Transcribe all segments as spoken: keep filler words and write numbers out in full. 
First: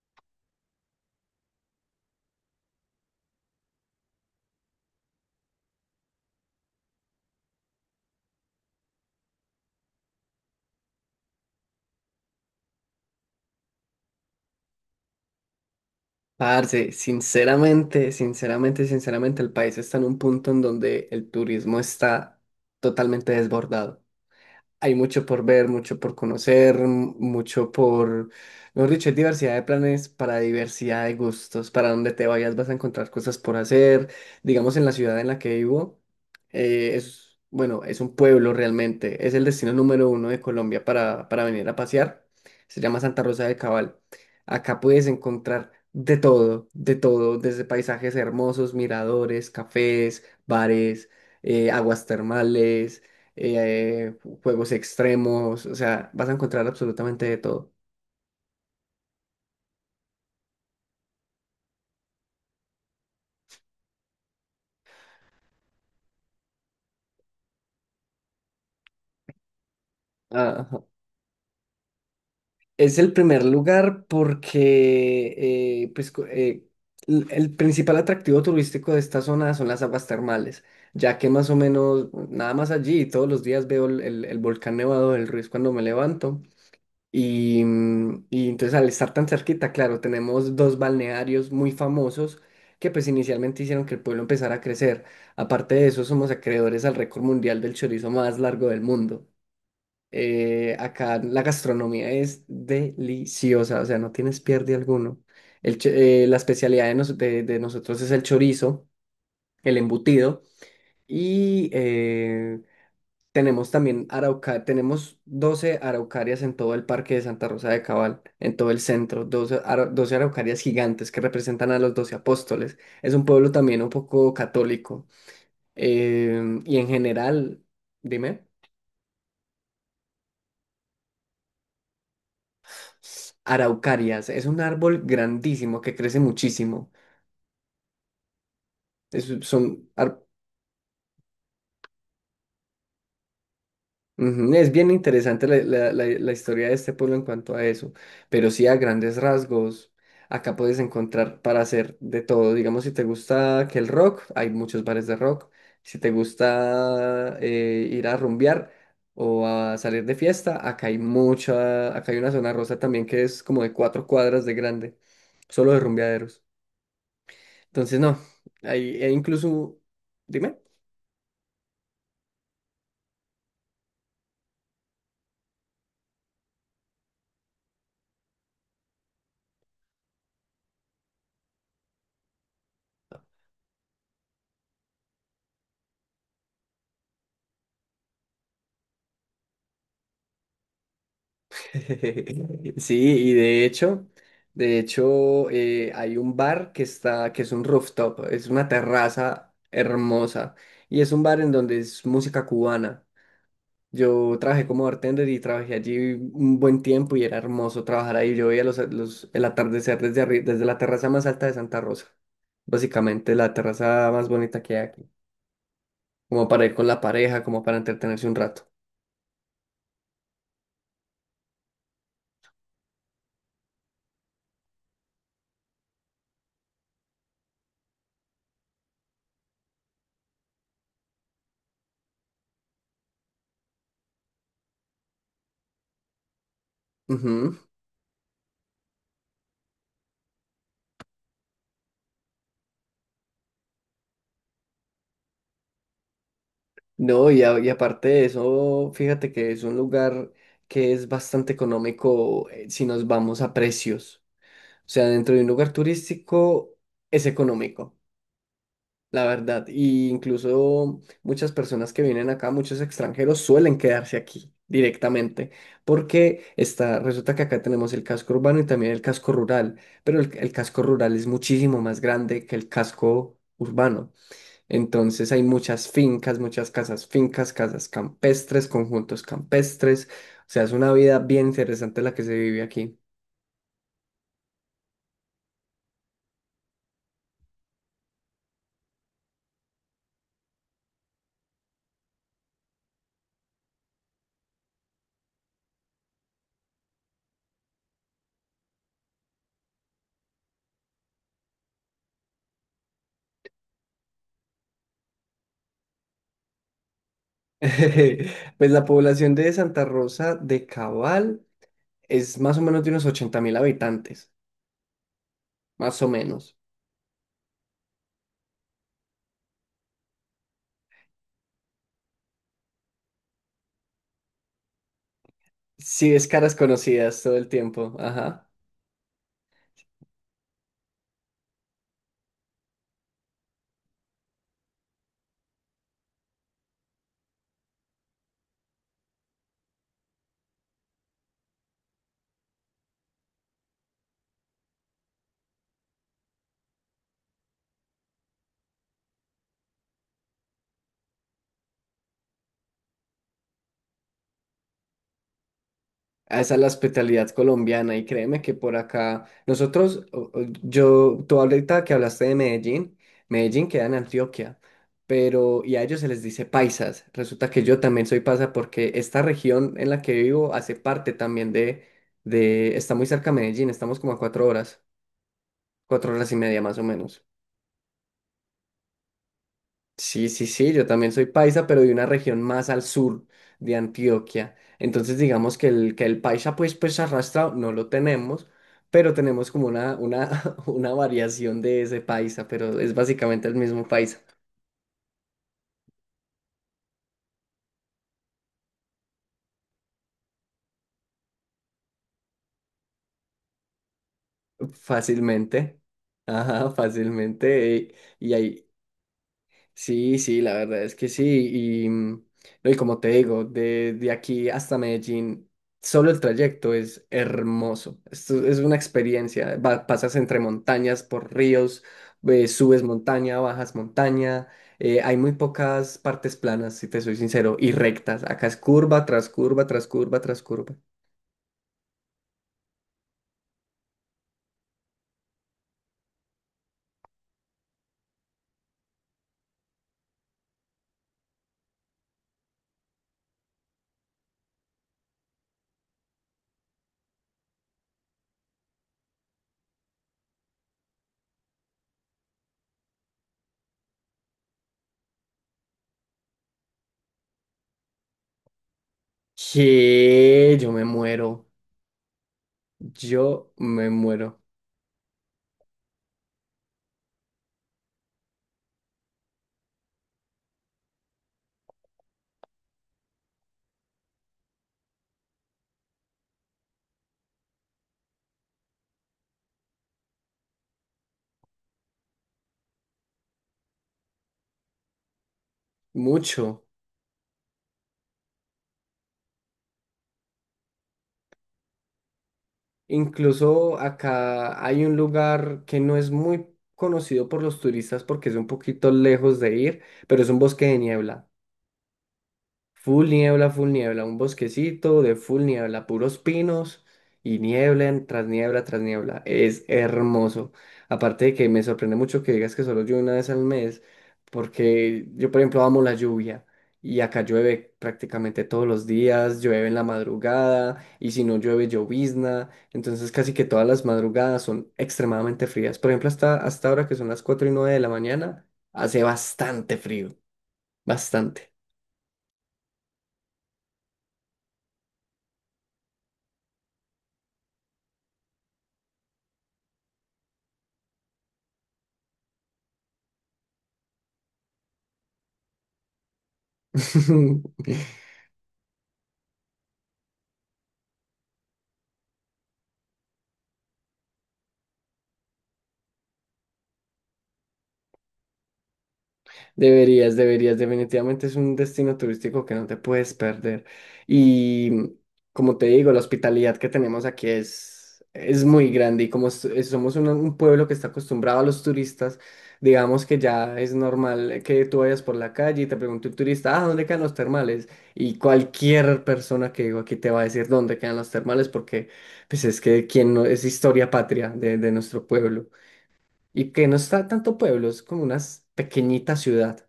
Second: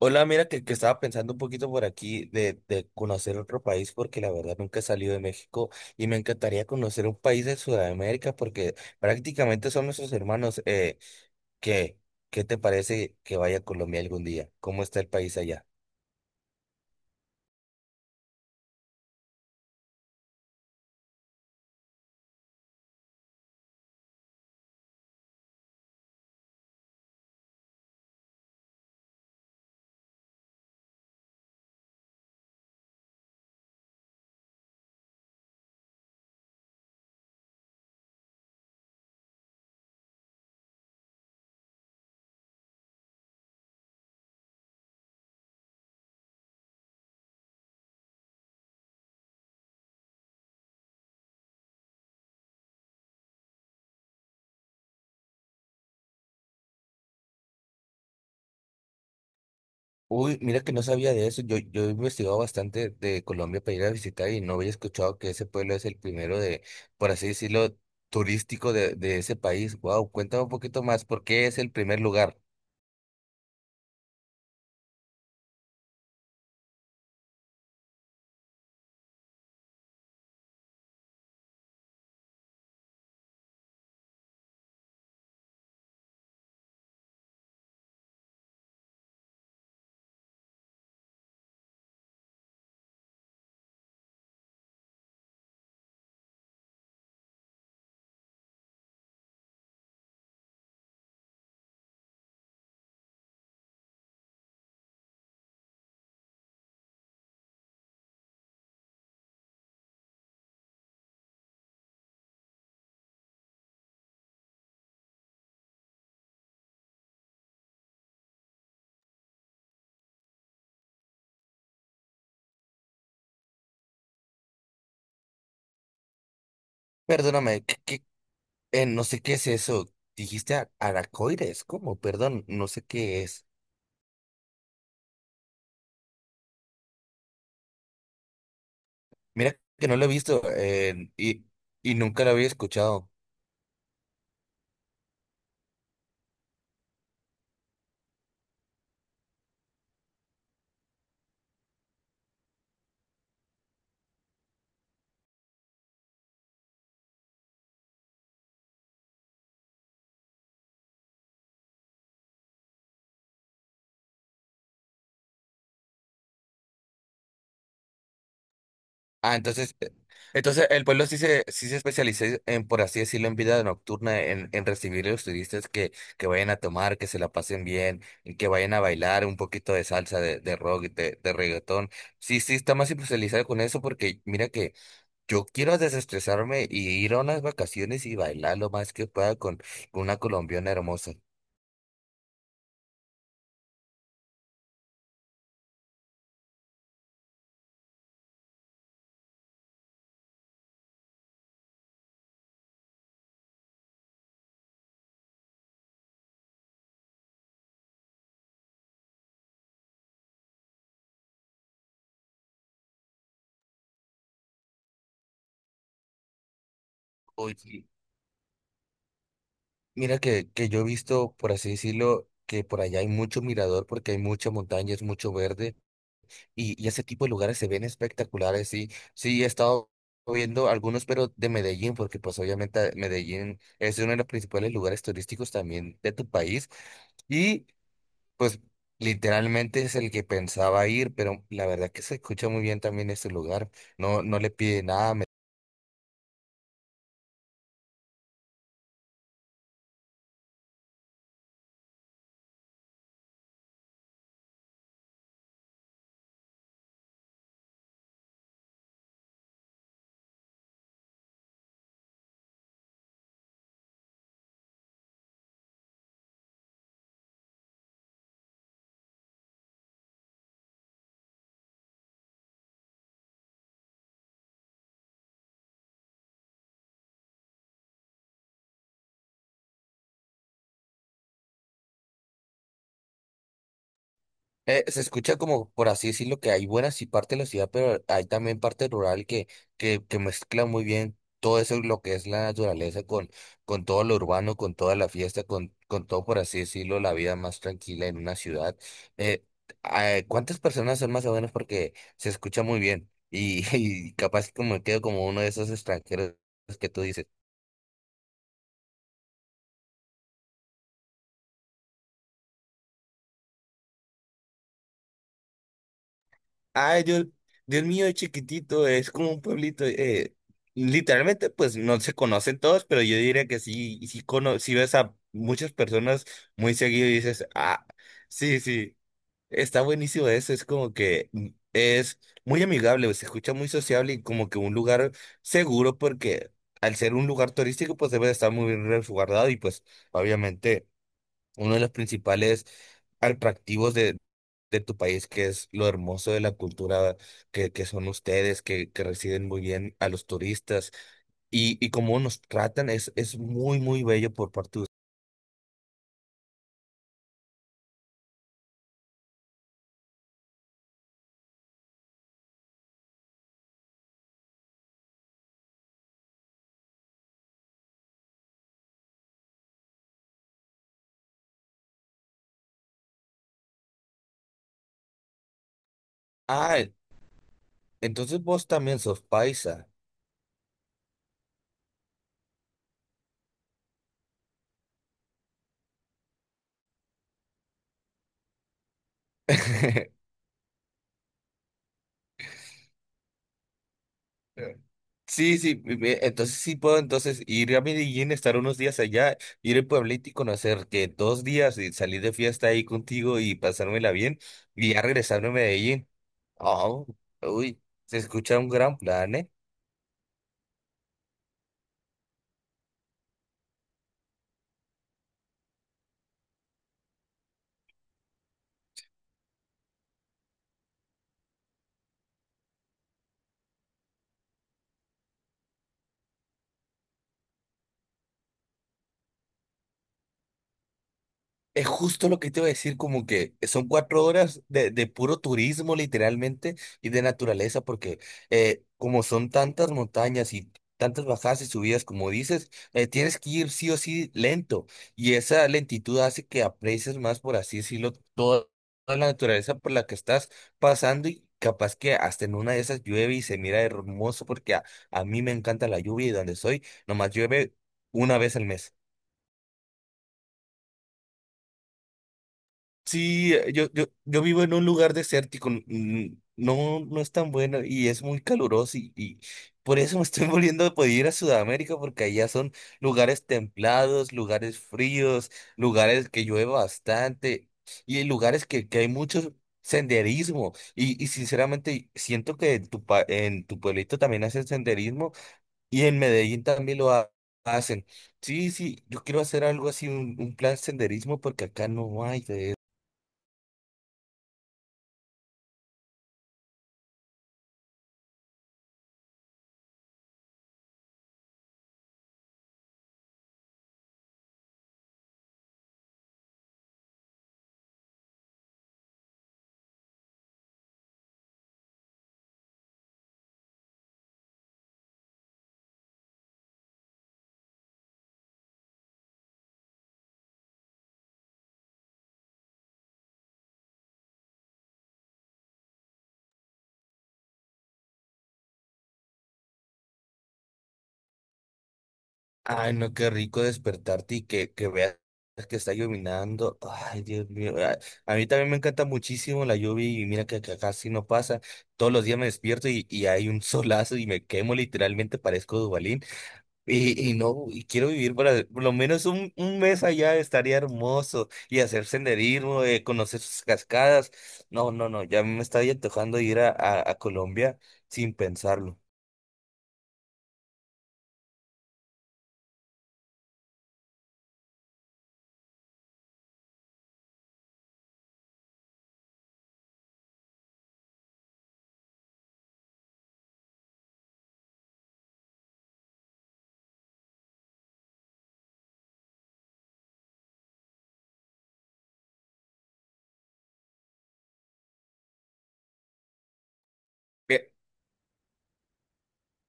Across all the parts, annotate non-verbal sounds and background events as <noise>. Hola, mira que, que estaba pensando un poquito por aquí de, de conocer otro país porque la verdad nunca he salido de México y me encantaría conocer un país de Sudamérica porque prácticamente son nuestros hermanos. Eh, ¿qué, qué te parece que vaya a Colombia algún día? ¿Cómo está el país allá? Parce, sinceramente, sinceramente, sinceramente, el país está en un punto en donde el turismo está totalmente desbordado. Hay mucho por ver, mucho por conocer, m- mucho por, mejor dicho, hay diversidad de planes para diversidad de gustos. Para donde te vayas vas a encontrar cosas por hacer. Digamos, en la ciudad en la que vivo, eh, es, bueno, es un pueblo realmente. Es el destino número uno de Colombia para, para venir a pasear. Se llama Santa Rosa de Cabal. Acá puedes encontrar de todo, de todo, desde paisajes hermosos, miradores, cafés, bares, eh, aguas termales, eh, juegos extremos. O sea, vas a encontrar absolutamente de todo. Uy, mira que no sabía de eso. Yo, yo he investigado bastante de Colombia para ir a visitar y no había escuchado que ese pueblo es el primero de, por así decirlo, turístico de, de ese país. Wow, cuéntame un Ajá. poquito más, ¿por qué es el primer lugar? Es el primer lugar porque eh, pues, co- eh, l- el principal atractivo turístico de esta zona son las aguas termales, ya que más o menos nada más allí todos los días veo el, el- el volcán nevado del Ruiz cuando me levanto. Y, mm, y entonces, al estar tan cerquita, claro, tenemos dos balnearios muy famosos que pues inicialmente hicieron que el pueblo empezara a crecer. Aparte de eso, somos acreedores al récord mundial del chorizo más largo del mundo. Eh, acá la gastronomía es deliciosa. O sea, no tienes pierde alguno. El cho- eh, la especialidad de, nos- de- de nosotros es el chorizo, el embutido, y eh, tenemos también arauca, tenemos doce araucarias en todo el parque de Santa Rosa de Cabal, en todo el centro, doce ara- doce araucarias gigantes que representan a los doce apóstoles. Es un pueblo también un poco católico. Em, y en general, Perdóname, ¿qué, qué- dime. Eh, no sé qué es eso. Dijiste a- Aracoides, ¿cómo? Perdón, no sé qué es. Araucarias, es un árbol grandísimo que crece muchísimo. Es- Mira son que no lo he ar- visto, eh, y, y nunca lo había escuchado. Ujú. Es bien interesante la, la- la- la historia de este pueblo en cuanto a eso, pero sí, a grandes rasgos, acá puedes encontrar para hacer de todo. Digamos, si te gusta que el rock, hay muchos bares de rock. Si te gusta eh, ir a rumbear o a salir de fiesta, acá hay mucha, acá hay una zona rosa también que es como de cuatro cuadras de grande, solo de rumbeaderos. Entonces, no, hay, e Ah, entonces, incluso, eh, dime. entonces el pueblo sí se, sí se especializa en, por así decirlo, en vida nocturna, en, en recibir a los turistas que, que vayan a tomar, que se la pasen bien, y que vayan a bailar un poquito de salsa, de, de rock, de, de reggaetón. Sí, sí, está más especializado con eso porque mira que yo quiero desestresarme y ir a unas vacaciones y bailar lo más que pueda con, con una colombiana hermosa. <laughs> Sí, y de hecho, de hecho, eh, hay un bar que está, que es un rooftop, es una terraza hermosa, y es un bar en donde es música cubana. Yo trabajé como bartender y trabajé allí un buen tiempo y era hermoso trabajar ahí. Yo veía los, los- el atardecer desde arri- desde la terraza más alta de Santa Rosa. Básicamente la terraza más bonita que hay aquí, como para ir con la pareja, como para Oye, entretenerse un rato. mira que, que yo he visto, por así decirlo, que por allá hay mucho mirador porque hay mucha montaña, es mucho verde y, y ese tipo de lugares se ven espectaculares. Sí, sí, he estado viendo algunos, pero de Medellín, porque pues obviamente Medellín es uno de los principales lugares turísticos también de tu país. Pues literalmente es el que pensaba ir, pero la verdad que se escucha muy bien también este lugar. No, no le pide nada. me- No, y, a- y aparte de eso, fíjate que es un lugar que es bastante económico, eh, si nos vamos a precios. O sea, dentro de un lugar turístico es económico, la verdad. Y incluso muchas personas que vienen acá, muchos extranjeros, suelen quedarse aquí directamente, porque está, resulta que acá tenemos el casco urbano y también el casco rural, pero el el casco rural es muchísimo más grande que el casco urbano. Entonces hay muchas fincas, muchas casas fincas, casas campestres, conjuntos campestres. O sea, es una vida bien interesante la que se vive aquí. Eh, se escucha como, por así decirlo, que hay buenas y parte de la ciudad, pero hay también parte rural que, que, que mezcla muy bien todo eso, lo que es la naturaleza, con, con todo lo urbano, con toda la fiesta, con, con todo, por así decirlo, la vida más tranquila en una ciudad. Eh, eh, ¿Cuántas personas son más o menos? Porque se escucha muy bien y, <laughs> y capaz como quedo como uno de esos extranjeros que tú dices. <laughs> Pues la población de Santa Rosa de Cabal es más o menos de unos ochenta mil habitantes, más o menos. Ay, Dios, Dios mío, es chiquitito, es como un pueblito. Eh, literalmente, pues no se conocen todos, pero yo diría que sí, y sí, cono sí ves a muchas Sí, personas es caras muy seguido y conocidas todo dices, el ah, tiempo. Ajá. sí, sí, está buenísimo eso. Es como que mm, es muy amigable, se escucha muy sociable y como que un lugar seguro, porque al ser un lugar turístico, pues debe de estar muy bien resguardado y pues obviamente uno de los principales atractivos de, de tu país, que es lo hermoso de la cultura que, que son ustedes, que, que reciben muy bien a los turistas y, y cómo nos tratan, es, es muy, muy bello por parte de ustedes. A esa es la hospitalidad colombiana, y créeme que por acá nosotros, o- o- yo, tú ahorita que hablaste de Medellín, Medellín queda en Antioquia, pero y a ellos se les dice paisas. Resulta que yo también soy paisa porque esta región en la que vivo hace parte también de, de, está muy cerca a Medellín, estamos como a cuatro horas, cuatro horas y media más Ah, o e, menos. entonces vos también sos paisa. Sí, sí, sí, yo también soy paisa, pero de una región más al sur de Antioquia. Entonces, digamos que el, que el paisa, pues, pues arrastrado no lo tenemos, pero tenemos como una, <laughs> una, <laughs> una variación de ese paisa, pero es básicamente el mismo paisa. Sí, sí, me- me- entonces sí puedo entonces ir a Medellín, estar unos días allá, ir al pueblito y conocer que dos días y salir de fiesta ahí contigo y pasármela bien y ya regresarme a Fácilmente. Medellín. Ajá, Oh, fácilmente. uy, eh, se Y, escucha hay, un gran plan, ¿eh? Sí, sí, la verdad es que sí. Y, mm, no, y como te digo, de, de aquí hasta Medellín, solo el trayecto es hermoso. Esto es una experiencia. Va- pasas entre montañas, por ríos, eh, subes montaña, bajas montaña. Eh, hay muy pocas partes planas, si te soy sincero, y rectas. Acá es curva tras curva, tras curva, tras curva. Es justo lo que te iba a decir, como que son cuatro horas de, de puro turismo literalmente y de naturaleza, porque eh, como son tantas montañas y tantas bajadas y subidas, como dices, eh, tienes que ir sí o sí lento y esa lentitud hace que aprecies más, por así decirlo, toda, toda la naturaleza por la que estás pasando y capaz que hasta en una de esas llueve y se mira hermoso porque a, a mí me encanta la lluvia y donde soy, nomás llueve una vez al mes. Que yo me muero. Yo Sí, eh, me yo, yo, muero. yo vivo en un lugar desértico, n- no, no es tan bueno y es muy caluroso y, y por eso me estoy <laughs> volviendo a poder ir a Sudamérica porque allá son lugares templados, lugares fríos, lugares que llueve bastante y hay lugares que, que hay mucho senderismo y, y sinceramente siento que en tu, pa- en tu pueblito también hacen senderismo y en Medellín Mucho. también lo ha- hacen. Sí, sí, yo quiero hacer algo así, un, un plan senderismo porque acá no hay de. Incluso acá hay un lugar que no es muy conocido por los turistas porque es un poquito lejos de ir, pero es un bosque de niebla. Full niebla, full niebla, un bosquecito de full niebla, puros pinos y niebla en- tras niebla tras niebla. Es hermoso. Aparte de que me sorprende mucho que digas que solo llueve una vez al mes, porque yo, por ejemplo, amo la lluvia, y acá llueve prácticamente todos los días, llueve en la madrugada, y si no llueve, llovizna. Entonces, casi que todas las madrugadas son extremadamente frías. Por ejemplo, hasta, hasta ahora que son las cuatro y nueve de la mañana, hace bastante frío, bastante. Ay, no, qué rico despertarte y que, que veas que está llovinando. Ay, Dios mío. A, a mí también me encanta muchísimo la lluvia y mira que acá casi no pasa. Todos los días me despierto y, y hay un <laughs> solazo y me quemo literalmente, parezco Dubalín. Y, y no, y <laughs> quiero vivir para por lo menos un, un mes allá, estaría hermoso y hacer senderismo, eh, conocer sus cascadas. No, no, no, ya me está antojando ir a, a, a Colombia sin pensarlo. Deberías, deberías, definitivamente es un destino turístico que no te puedes perder. Y como te digo, la hospitalidad que tenemos aquí es, es muy grande, y como s- eh, somos un, un pueblo que está acostumbrado a los turistas. Digamos que ya es normal que tú vayas por la calle y te pregunte un turista, ah, ¿dónde quedan los termales? Y cualquier persona que digo aquí te va a decir dónde quedan los termales, porque pues es que quien no, es historia patria de, de nuestro pueblo, y que no está tanto pueblo, es como una pequeñita ciudad.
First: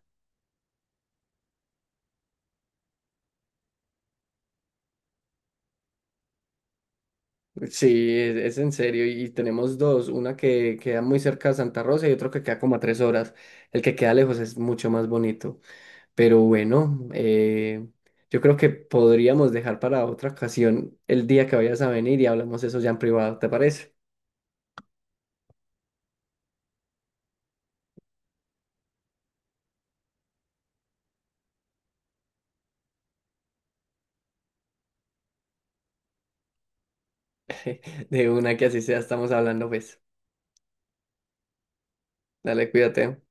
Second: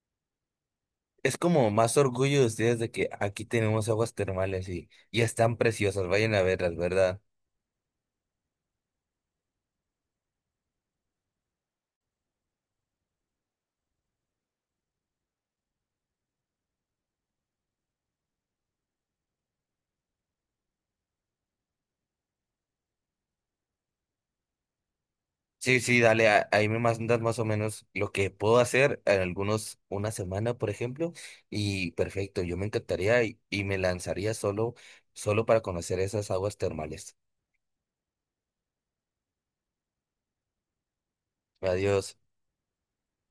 Es como más orgullo de ustedes de que aquí tenemos aguas termales y, y están preciosas, vayan a verlas, ¿verdad? Sí, es, es en serio. Y tenemos dos, una que queda muy cerca de Santa Rosa y otro que queda como a tres horas. El que queda lejos es mucho más bonito. Pero bueno, eh, yo creo que podríamos dejar para otra ocasión el día que vayas a venir y hablamos eso ya en privado, ¿te parece? Sí, sí, dale, a- ahí me mandas más o menos lo que puedo hacer en algunos, una semana, por ejemplo, y perfecto, yo me encantaría y, y me lanzaría solo, solo para conocer esas aguas termales. <laughs> De una que así sea, estamos hablando, pues. Adiós. Dale, cuídate.